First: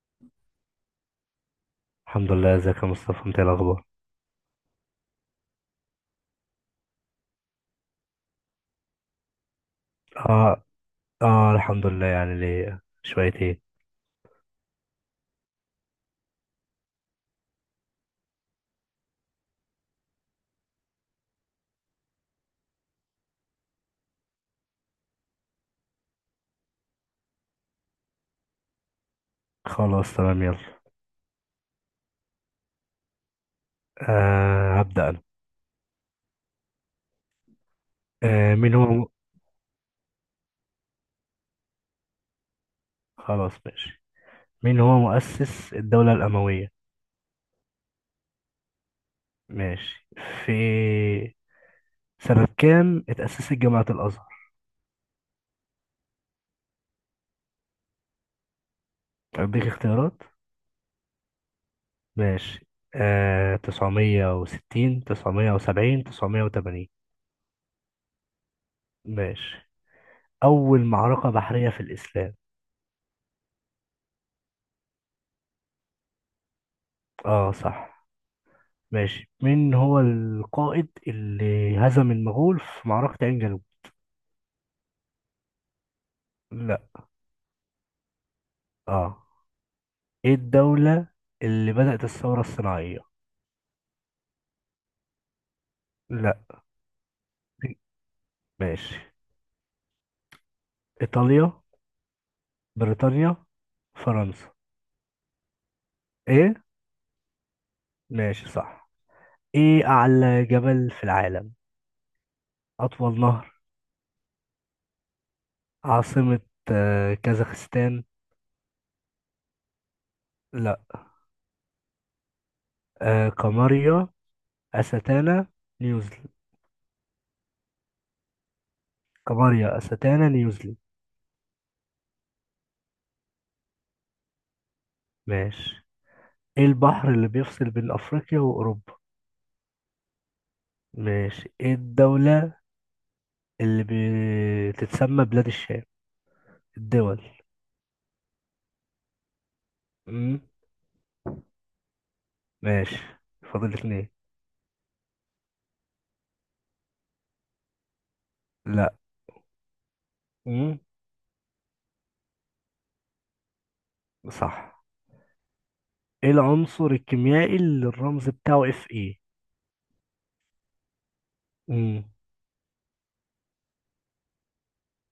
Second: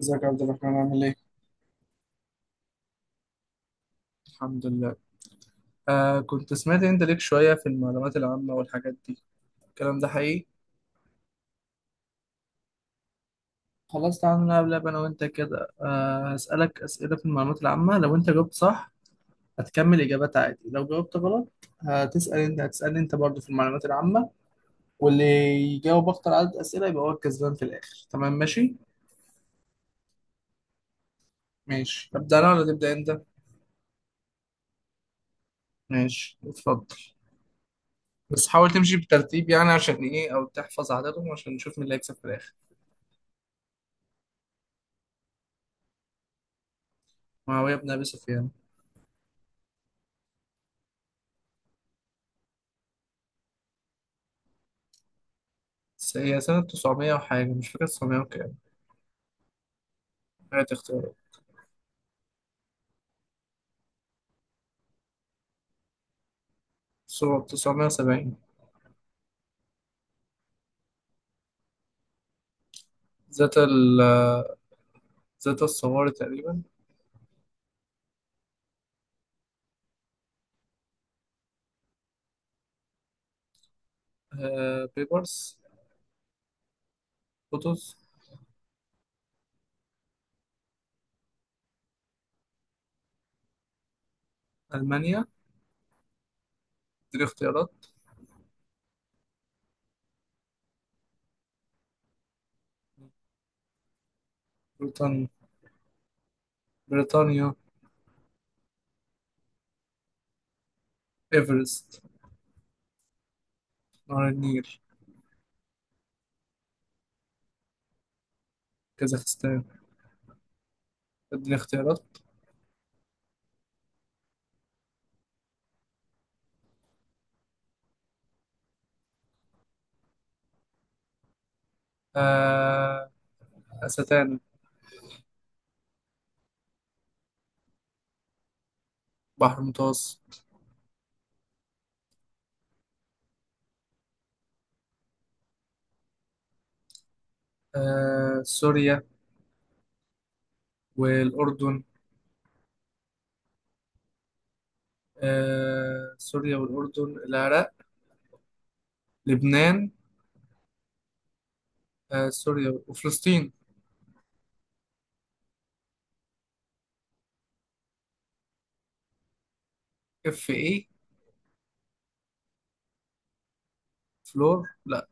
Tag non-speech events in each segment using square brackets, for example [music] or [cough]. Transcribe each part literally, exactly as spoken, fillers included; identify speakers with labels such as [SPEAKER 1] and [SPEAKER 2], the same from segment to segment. [SPEAKER 1] ازيك يا عبد الرحمن عامل ايه؟
[SPEAKER 2] الحمد لله، ازيك يا مصطفى؟ انت ايه الاخبار؟
[SPEAKER 1] الحمد لله. آه كنت سمعت انت ليك شوية في المعلومات العامة والحاجات دي، الكلام ده حقيقي؟
[SPEAKER 2] اه، اه، الحمد لله، يعني ليه شوية ايه.
[SPEAKER 1] خلاص تعالى نلعب لعبة انا وانت كده، آه هسألك أسئلة في المعلومات العامة. لو انت جاوبت صح هتكمل إجابات عادي، لو جاوبت غلط هتسأل انت، هتسألني انت برضه في المعلومات العامة، واللي يجاوب أكتر عدد أسئلة يبقى هو الكسبان في الآخر. تمام ماشي؟
[SPEAKER 2] خلاص، تمام، يلا.
[SPEAKER 1] ماشي، أبدأ أنا ولا تبدأ انت؟
[SPEAKER 2] آه، هبدأ انا.
[SPEAKER 1] ماشي اتفضل. بس
[SPEAKER 2] آه
[SPEAKER 1] حاول
[SPEAKER 2] مين هو
[SPEAKER 1] تمشي
[SPEAKER 2] م...
[SPEAKER 1] بترتيب يعني عشان ايه او تحفظ عددهم عشان نشوف مين اللي هيكسب في الآخر.
[SPEAKER 2] خلاص ماشي. مين هو مؤسس الدولة الأموية؟
[SPEAKER 1] معاوية بن أبي سفيان.
[SPEAKER 2] ماشي. في سنة كام اتأسست جامعة الأزهر؟
[SPEAKER 1] س- هي سنة تسعمية وحاجة، مش فاكر تسعمية وكام.
[SPEAKER 2] أديك اختيارات.
[SPEAKER 1] هات اختيارات.
[SPEAKER 2] ماشي. آه تسعمية وستين، تسعمية وسبعين، تسعمية وثمانين.
[SPEAKER 1] صورة تسعمية وسبعين.
[SPEAKER 2] ماشي. أول معركة بحرية في الإسلام؟
[SPEAKER 1] ذات ال ذات الصواري تقريبا.
[SPEAKER 2] اه، صح. ماشي. مين هو القائد اللي هزم المغول في معركة عين جالوت؟
[SPEAKER 1] آه بيبرس.
[SPEAKER 2] لا.
[SPEAKER 1] قطز.
[SPEAKER 2] اه. ايه الدولة اللي بدأت الثورة الصناعية؟
[SPEAKER 1] ألمانيا.
[SPEAKER 2] لا.
[SPEAKER 1] دي اختيارات.
[SPEAKER 2] ماشي. ايطاليا، بريطانيا، فرنسا.
[SPEAKER 1] بريطانيا.
[SPEAKER 2] ايه؟
[SPEAKER 1] بريطانيا.
[SPEAKER 2] ماشي، صح. ايه اعلى جبل في العالم؟
[SPEAKER 1] إيفرست.
[SPEAKER 2] اطول نهر؟
[SPEAKER 1] نهر النيل.
[SPEAKER 2] عاصمة. آه، كازاخستان.
[SPEAKER 1] كازاخستان.
[SPEAKER 2] لا.
[SPEAKER 1] اديني اختيارات.
[SPEAKER 2] آه، قمرية، أستانا، نيوزيلاند. قمرية، أستانا، نيوزيلاند.
[SPEAKER 1] آه أستانا.
[SPEAKER 2] ماشي. ايه البحر اللي بيفصل بين افريقيا واوروبا؟
[SPEAKER 1] بحر المتوسط.
[SPEAKER 2] ماشي. ايه الدولة اللي بتتسمى بلاد الشام؟ الدول.
[SPEAKER 1] آه سوريا
[SPEAKER 2] امم.
[SPEAKER 1] والأردن.
[SPEAKER 2] ماشي. فاضل اتنين.
[SPEAKER 1] آه سوريا والأردن العراق.
[SPEAKER 2] لا.
[SPEAKER 1] لبنان.
[SPEAKER 2] امم.
[SPEAKER 1] آه سوريا وفلسطين.
[SPEAKER 2] صح. ايه العنصر الكيميائي اللي الرمز بتاعه اف اي؟
[SPEAKER 1] اف ايه.
[SPEAKER 2] امم.
[SPEAKER 1] فلور، لا.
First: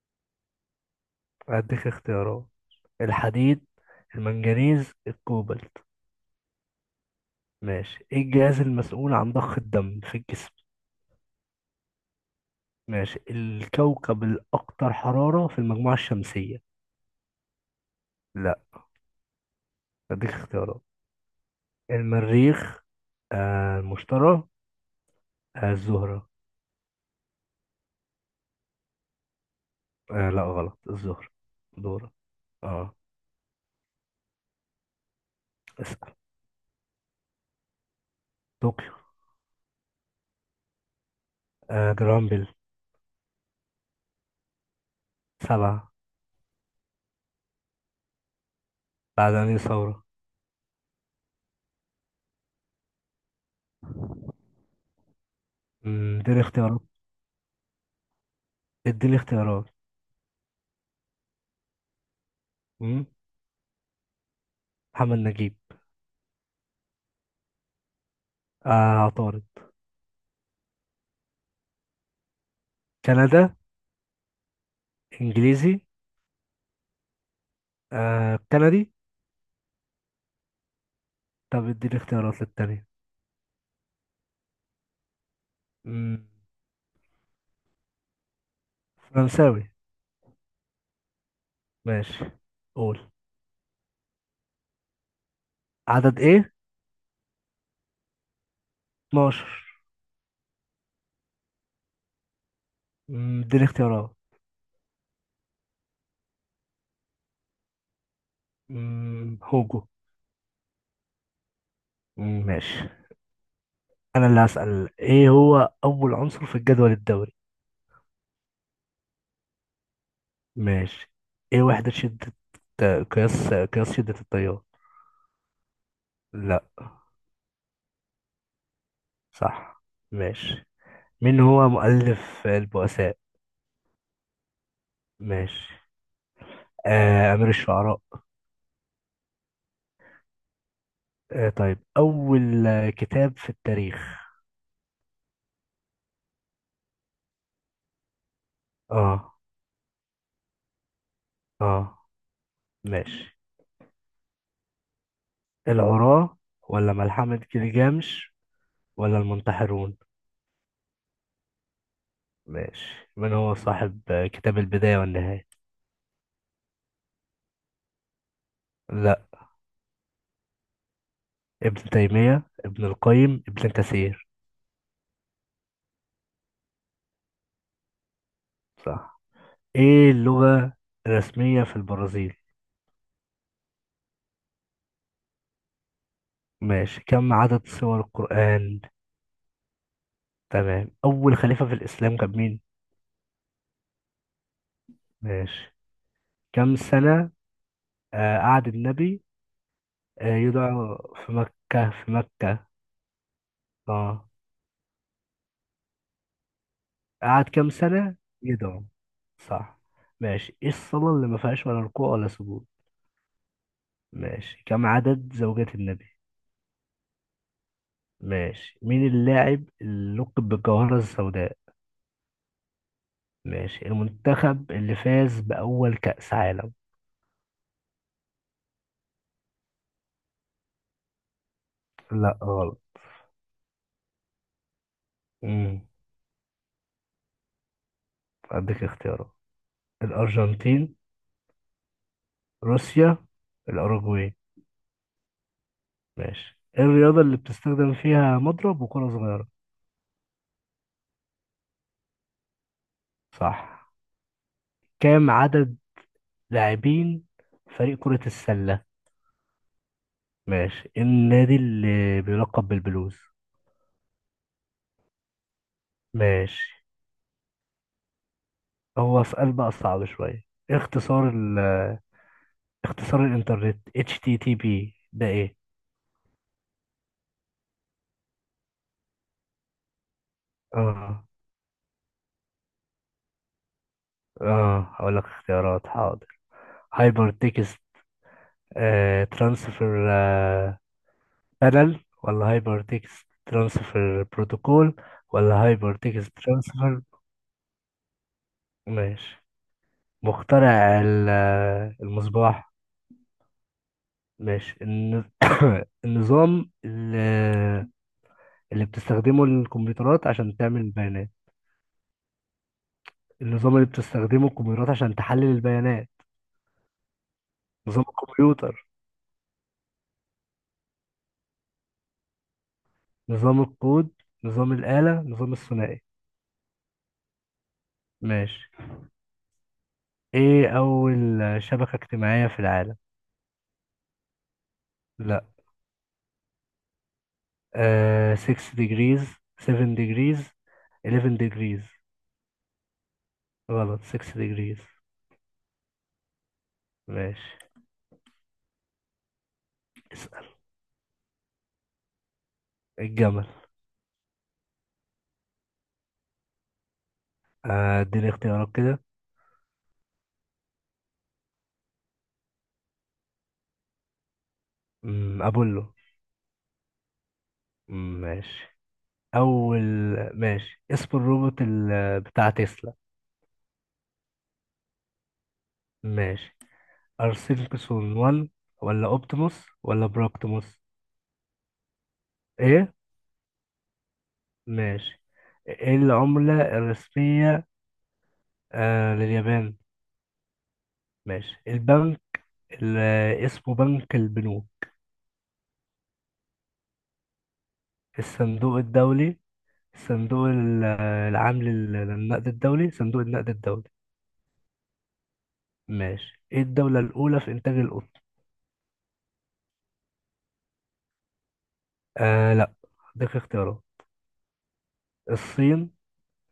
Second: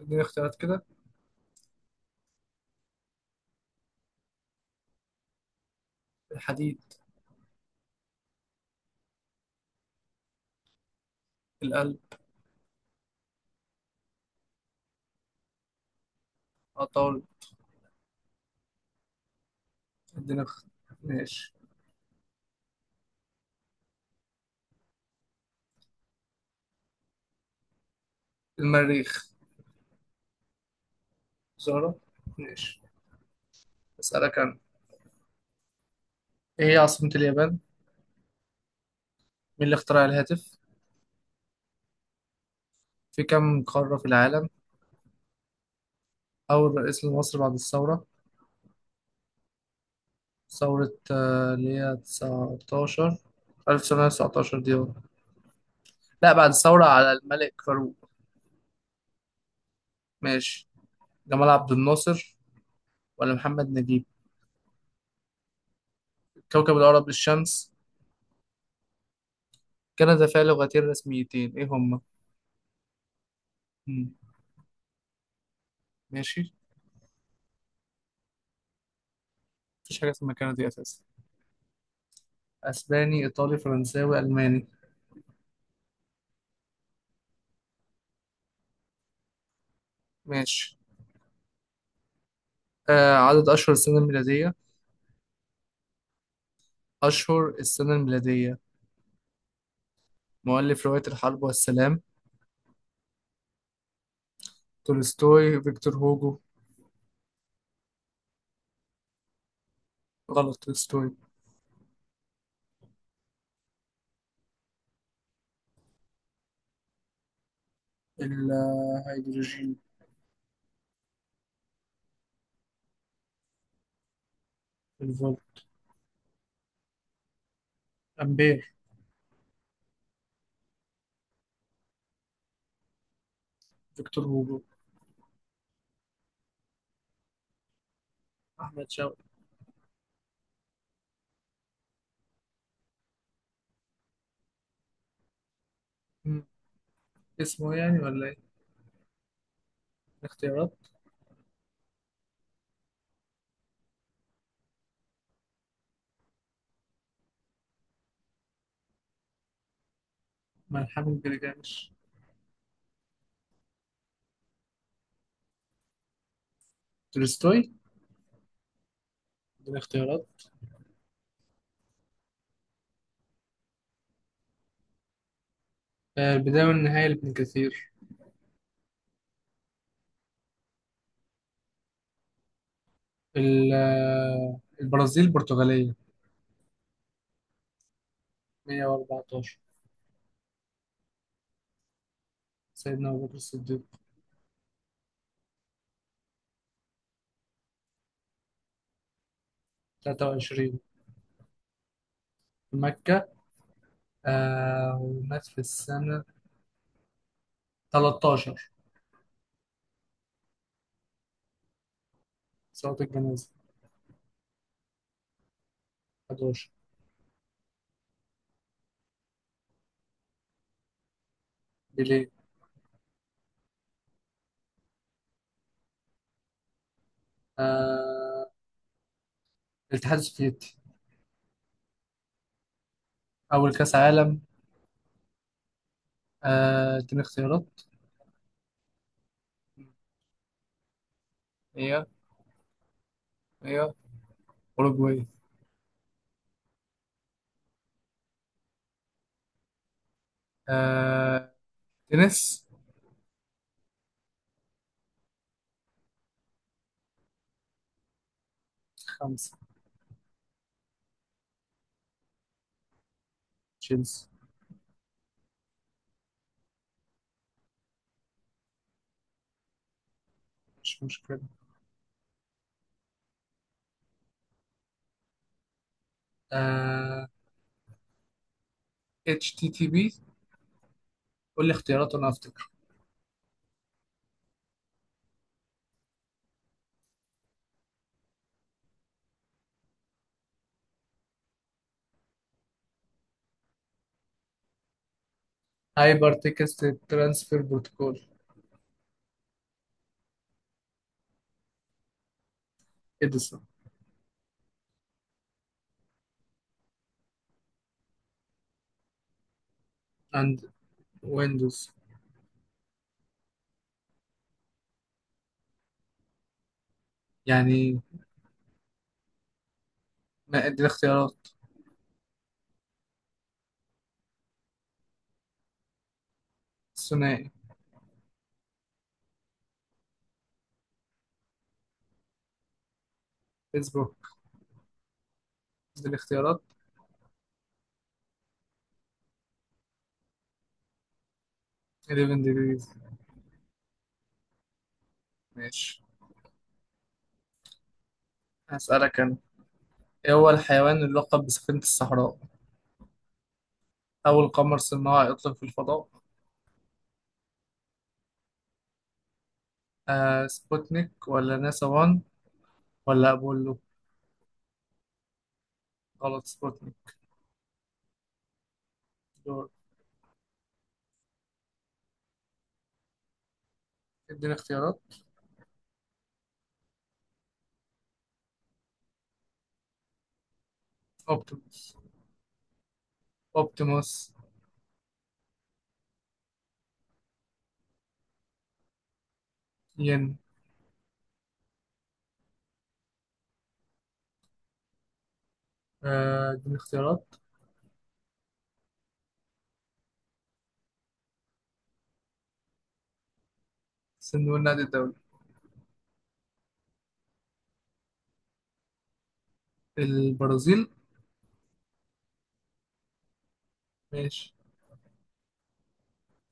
[SPEAKER 1] اديني اختيارات كده.
[SPEAKER 2] هديك اختيارات. الحديد، المنجنيز، الكوبالت.
[SPEAKER 1] الحديد.
[SPEAKER 2] ماشي. ايه الجهاز المسؤول عن ضخ الدم في الجسم؟
[SPEAKER 1] القلب.
[SPEAKER 2] ماشي. الكوكب الاكثر حرارة في المجموعة الشمسية؟
[SPEAKER 1] عطارد.
[SPEAKER 2] لا. هديك
[SPEAKER 1] اديني اخت...
[SPEAKER 2] اختيارات.
[SPEAKER 1] ماشي.
[SPEAKER 2] المريخ، آه المشتري، آه الزهرة.
[SPEAKER 1] المريخ.
[SPEAKER 2] آه لا، غلط الظهر.
[SPEAKER 1] زهرة.
[SPEAKER 2] دورة.
[SPEAKER 1] ماشي،
[SPEAKER 2] اه.
[SPEAKER 1] اسألك انا.
[SPEAKER 2] اسأل.
[SPEAKER 1] ايه هي عاصمة اليابان مين؟
[SPEAKER 2] طوكيو.
[SPEAKER 1] اللي اخترع الهاتف؟
[SPEAKER 2] آه جرامبل.
[SPEAKER 1] في كم قارة في العالم؟
[SPEAKER 2] سبعة.
[SPEAKER 1] اول رئيس لمصر بعد الثورة؟
[SPEAKER 2] بعد أنهي ثورة؟
[SPEAKER 1] ثورة آه، اللي هي تسعتاشر ألف وتسعمية وتسعتاشر دي هو.
[SPEAKER 2] مم،
[SPEAKER 1] لا،
[SPEAKER 2] اديني
[SPEAKER 1] بعد
[SPEAKER 2] اختيارات.
[SPEAKER 1] الثورة على الملك فاروق.
[SPEAKER 2] اديني اختيارات.
[SPEAKER 1] ماشي، جمال عبد الناصر
[SPEAKER 2] مم،
[SPEAKER 1] ولا محمد نجيب؟
[SPEAKER 2] محمد نجيب.
[SPEAKER 1] كوكب الأرض الشمس.
[SPEAKER 2] آه عطارد.
[SPEAKER 1] كندا فيها لغتين رسميتين، ايه هما؟
[SPEAKER 2] كندا.
[SPEAKER 1] مم.
[SPEAKER 2] انجليزي.
[SPEAKER 1] ماشي.
[SPEAKER 2] آه كندي.
[SPEAKER 1] مفيش حاجة اسمها كندي أساسا.
[SPEAKER 2] طب اديني اختيارات للتانية.
[SPEAKER 1] اسباني، ايطالي، فرنساوي، الماني.
[SPEAKER 2] مم، فرنساوي.
[SPEAKER 1] ماشي.
[SPEAKER 2] ماشي. قول.
[SPEAKER 1] آه عدد اشهر السنه الميلاديه.
[SPEAKER 2] عدد ايه؟
[SPEAKER 1] اشهر السنه الميلاديه
[SPEAKER 2] اتناشر.
[SPEAKER 1] مؤلف روايه الحرب والسلام.
[SPEAKER 2] مم، اديني اختيارات.
[SPEAKER 1] تولستوي، فيكتور هوجو.
[SPEAKER 2] مم، هوجو.
[SPEAKER 1] غلط، تولستوي.
[SPEAKER 2] مم، ماشي. انا اللي هسأل. ايه هو اول عنصر في الجدول الدوري؟
[SPEAKER 1] الهيدروجين.
[SPEAKER 2] ماشي. ايه وحدة شدة آه، قياس آه، قياس شدة التيار؟
[SPEAKER 1] الفولت.
[SPEAKER 2] لا.
[SPEAKER 1] أمبير.
[SPEAKER 2] صح. ماشي. مين هو مؤلف البؤساء؟
[SPEAKER 1] فيكتور هوجو.
[SPEAKER 2] ماشي. آه أمير الشعراء؟
[SPEAKER 1] أحمد شوقي.
[SPEAKER 2] آه طيب، أول آه، كتاب في التاريخ.
[SPEAKER 1] مم. اسمه يعني ولا ايه؟
[SPEAKER 2] اه.
[SPEAKER 1] الاختيارات.
[SPEAKER 2] اه. ماشي. العراة، ولا ملحمة جلجامش، ولا المنتحرون؟
[SPEAKER 1] ملحمة جلجامش.
[SPEAKER 2] ماشي. من هو صاحب آه، كتاب البداية والنهاية؟
[SPEAKER 1] تولستوي.
[SPEAKER 2] لا.
[SPEAKER 1] دي الاختيارات.
[SPEAKER 2] ابن تيمية، ابن القيم، ابن كثير.
[SPEAKER 1] آه البدايه والنهايه لابن كثير.
[SPEAKER 2] صح. ايه اللغة الرسمية في البرازيل؟
[SPEAKER 1] ال- آه، البرازيل، البرتغاليه.
[SPEAKER 2] ماشي. كم عدد سور القرآن؟
[SPEAKER 1] مية واربعتاشر.
[SPEAKER 2] تمام. أول خليفة في الإسلام كان مين؟
[SPEAKER 1] سيدنا أبو بكر الصديق.
[SPEAKER 2] ماشي. كم سنة آه قعد النبي آه
[SPEAKER 1] تلاتة وعشرين.
[SPEAKER 2] يدعو في مكة؟ في مكة.
[SPEAKER 1] في مكة.
[SPEAKER 2] اه.
[SPEAKER 1] آه ومات في السنة
[SPEAKER 2] قعد كم سنة
[SPEAKER 1] تلتاشر.
[SPEAKER 2] يدعو؟ صح. ماشي. ايه الصلاة اللي ما فيهاش ولا ركوع ولا سجود؟
[SPEAKER 1] صلاة الجنازة.
[SPEAKER 2] ماشي. كم عدد زوجات النبي؟
[SPEAKER 1] حداشر.
[SPEAKER 2] ماشي. مين اللاعب اللي لقب بالجوهرة السوداء؟
[SPEAKER 1] بليه.
[SPEAKER 2] ماشي. المنتخب اللي فاز بأول كأس عالم؟
[SPEAKER 1] آه الاتحاد السوفيتي.
[SPEAKER 2] لا، غلط.
[SPEAKER 1] أول كأس عالم.
[SPEAKER 2] مم.
[SPEAKER 1] آه اديني اختيارات.
[SPEAKER 2] أديك اختيارات. الأرجنتين،
[SPEAKER 1] هي
[SPEAKER 2] روسيا،
[SPEAKER 1] هي
[SPEAKER 2] الأوروغواي.
[SPEAKER 1] أوروجواي.
[SPEAKER 2] ماشي. إيه الرياضة اللي بتستخدم فيها مضرب وكرة صغيرة؟
[SPEAKER 1] آه تنس.
[SPEAKER 2] صح. كام عدد لاعبين فريق كرة السلة؟
[SPEAKER 1] خمسة.
[SPEAKER 2] ماشي. إيه النادي اللي بيلقب بالبلوز؟
[SPEAKER 1] تشيلسي.
[SPEAKER 2] ماشي. هو سؤال بقى صعب شوية. إيه
[SPEAKER 1] مش
[SPEAKER 2] اختصار
[SPEAKER 1] مشكلة.
[SPEAKER 2] ال اختصار الإنترنت اتش تي تي بي ده إيه؟
[SPEAKER 1] آه اتش تي تي بي.
[SPEAKER 2] آه.
[SPEAKER 1] قول لي اختيارات وأنا أفتكر.
[SPEAKER 2] آه، هقول لك اختيارات، حاضر. هايبر تكست آه، ترانسفير بارل، ولا هايبر تكست ترانسفير بروتوكول، ولا هايبر تكست
[SPEAKER 1] هايبر تكست
[SPEAKER 2] ترانسفير؟
[SPEAKER 1] ترانسفير بروتوكول.
[SPEAKER 2] ماشي. مخترع ال- آه، المصباح.
[SPEAKER 1] إديسون.
[SPEAKER 2] ماشي. الن- [coughs] النظام ال- آه، اللي بتستخدمه الكمبيوترات عشان
[SPEAKER 1] أند،
[SPEAKER 2] تعمل بيانات.
[SPEAKER 1] ويندوز.
[SPEAKER 2] النظام اللي بتستخدمه الكمبيوترات عشان تحلل البيانات.
[SPEAKER 1] يعني،
[SPEAKER 2] نظام الكمبيوتر،
[SPEAKER 1] ما اديني اختيارات.
[SPEAKER 2] نظام الكود، نظام الآلة، نظام الثنائي.
[SPEAKER 1] ثنائي.
[SPEAKER 2] ماشي. ايه أول شبكة اجتماعية في العالم؟
[SPEAKER 1] فيسبوك.
[SPEAKER 2] لا.
[SPEAKER 1] دي الاختيارات.
[SPEAKER 2] آه، ستة degrees، سبعة degrees، احداشر degrees.
[SPEAKER 1] حداشر ديجريز.
[SPEAKER 2] غلط. ستة degrees.
[SPEAKER 1] ماشي،
[SPEAKER 2] ماشي.
[SPEAKER 1] هسألك أنا. إيه
[SPEAKER 2] اسأل.
[SPEAKER 1] هو الحيوان اللي لقب بسفينة الصحراء؟
[SPEAKER 2] الجمل.
[SPEAKER 1] أول قمر صناعي أطلق في الفضاء؟
[SPEAKER 2] آه، اديني اختيارات كده.
[SPEAKER 1] آه سبوتنيك ولا ناسا واحد ولا أبولو؟
[SPEAKER 2] أمم، أبولو.
[SPEAKER 1] غلط، سبوتنيك.
[SPEAKER 2] أمم، ماشي.
[SPEAKER 1] دور.
[SPEAKER 2] أول. ماشي. اسم الروبوت ال... بتاع تسلا.
[SPEAKER 1] اديني اختيارات.
[SPEAKER 2] ماشي. أرسنكسون واحد، ولا أوبتيموس، ولا براكتيموس.
[SPEAKER 1] أوبتيموس.
[SPEAKER 2] إيه؟
[SPEAKER 1] أوبتيموس.
[SPEAKER 2] ماشي. إيه العملة الرسمية آه لليابان؟
[SPEAKER 1] ين.
[SPEAKER 2] ماشي. البنك اللي اسمه بنك البنوك.
[SPEAKER 1] آه، اديني اختيارات.
[SPEAKER 2] الصندوق الدولي، صندوق ال- العام لل- للنقد الدولي صندوق النقد الدولي.
[SPEAKER 1] صندوق النقد الدولي.
[SPEAKER 2] ماشي. ايه الدولة الأولى في إنتاج القطن؟
[SPEAKER 1] البرازيل.
[SPEAKER 2] آه لا. اديك اختيارات.
[SPEAKER 1] ماشي.
[SPEAKER 2] الصين،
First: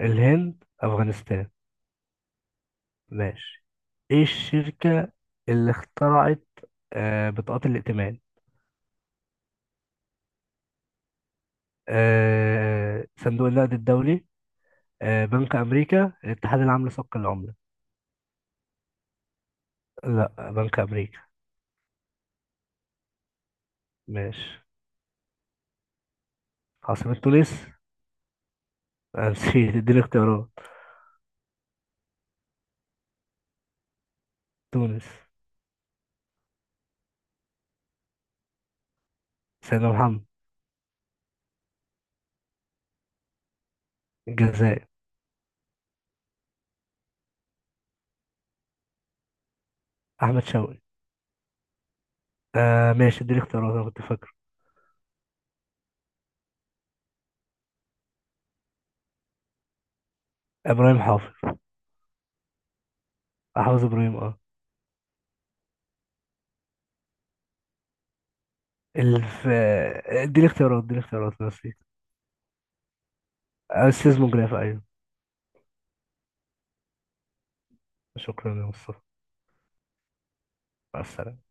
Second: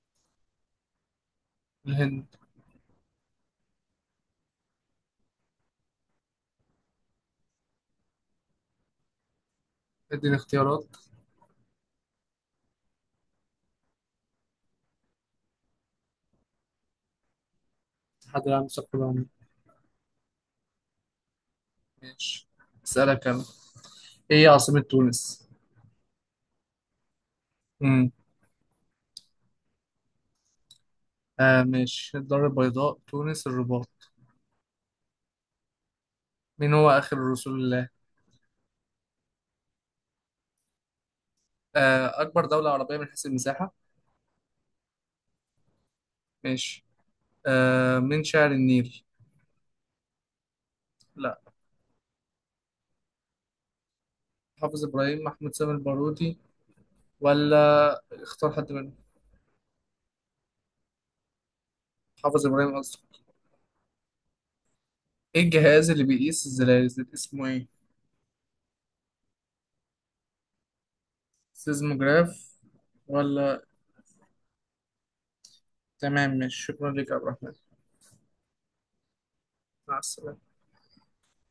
[SPEAKER 2] الهند، أفغانستان.
[SPEAKER 1] الهند.
[SPEAKER 2] ماشي. ايه الشركة اللي اخترعت آه بطاقات الائتمان؟
[SPEAKER 1] اديني اختيارات.
[SPEAKER 2] آه صندوق النقد الدولي، آه بنك أمريكا، الاتحاد العام لسوق العملة.
[SPEAKER 1] الاتحاد العام للثقافة العامة.
[SPEAKER 2] لا، بنك أمريكا.
[SPEAKER 1] ماشي، أسألك أنا. إيه هي
[SPEAKER 2] ماشي.
[SPEAKER 1] عاصمة تونس؟
[SPEAKER 2] عاصمة تونس [laughs] آه، نسيت، اديني اختيارات.
[SPEAKER 1] آه مش الدار البيضاء، تونس، الرباط.
[SPEAKER 2] تونس.
[SPEAKER 1] مين هو آخر رسول الله؟
[SPEAKER 2] سيدنا محمد.
[SPEAKER 1] آه أكبر دولة عربية من حيث المساحة.
[SPEAKER 2] الجزائر.
[SPEAKER 1] ماشي. آه من شاعر النيل؟
[SPEAKER 2] أحمد شوقي.
[SPEAKER 1] لا.
[SPEAKER 2] آه ماشي، اديني اختيارات، انا كنت فاكر.
[SPEAKER 1] حافظ إبراهيم، محمود سامي البارودي، ولا اختار حد منهم.
[SPEAKER 2] ابراهيم حافظ.
[SPEAKER 1] حافظ إبراهيم أصلا.
[SPEAKER 2] حافظ ابراهيم، اه.
[SPEAKER 1] إيه الجهاز اللي بيقيس الزلازل اسمه إيه؟
[SPEAKER 2] الف اديني اختيارات، اديني اختيارات، نسيت.
[SPEAKER 1] سيزموجراف ولا
[SPEAKER 2] آه، السيزموجراف، ايوه.
[SPEAKER 1] تمام. مش شكرا لك يا عبد الرحمن،
[SPEAKER 2] شكرا يا مصطفى.
[SPEAKER 1] مع السلامة.
[SPEAKER 2] مع السلامة.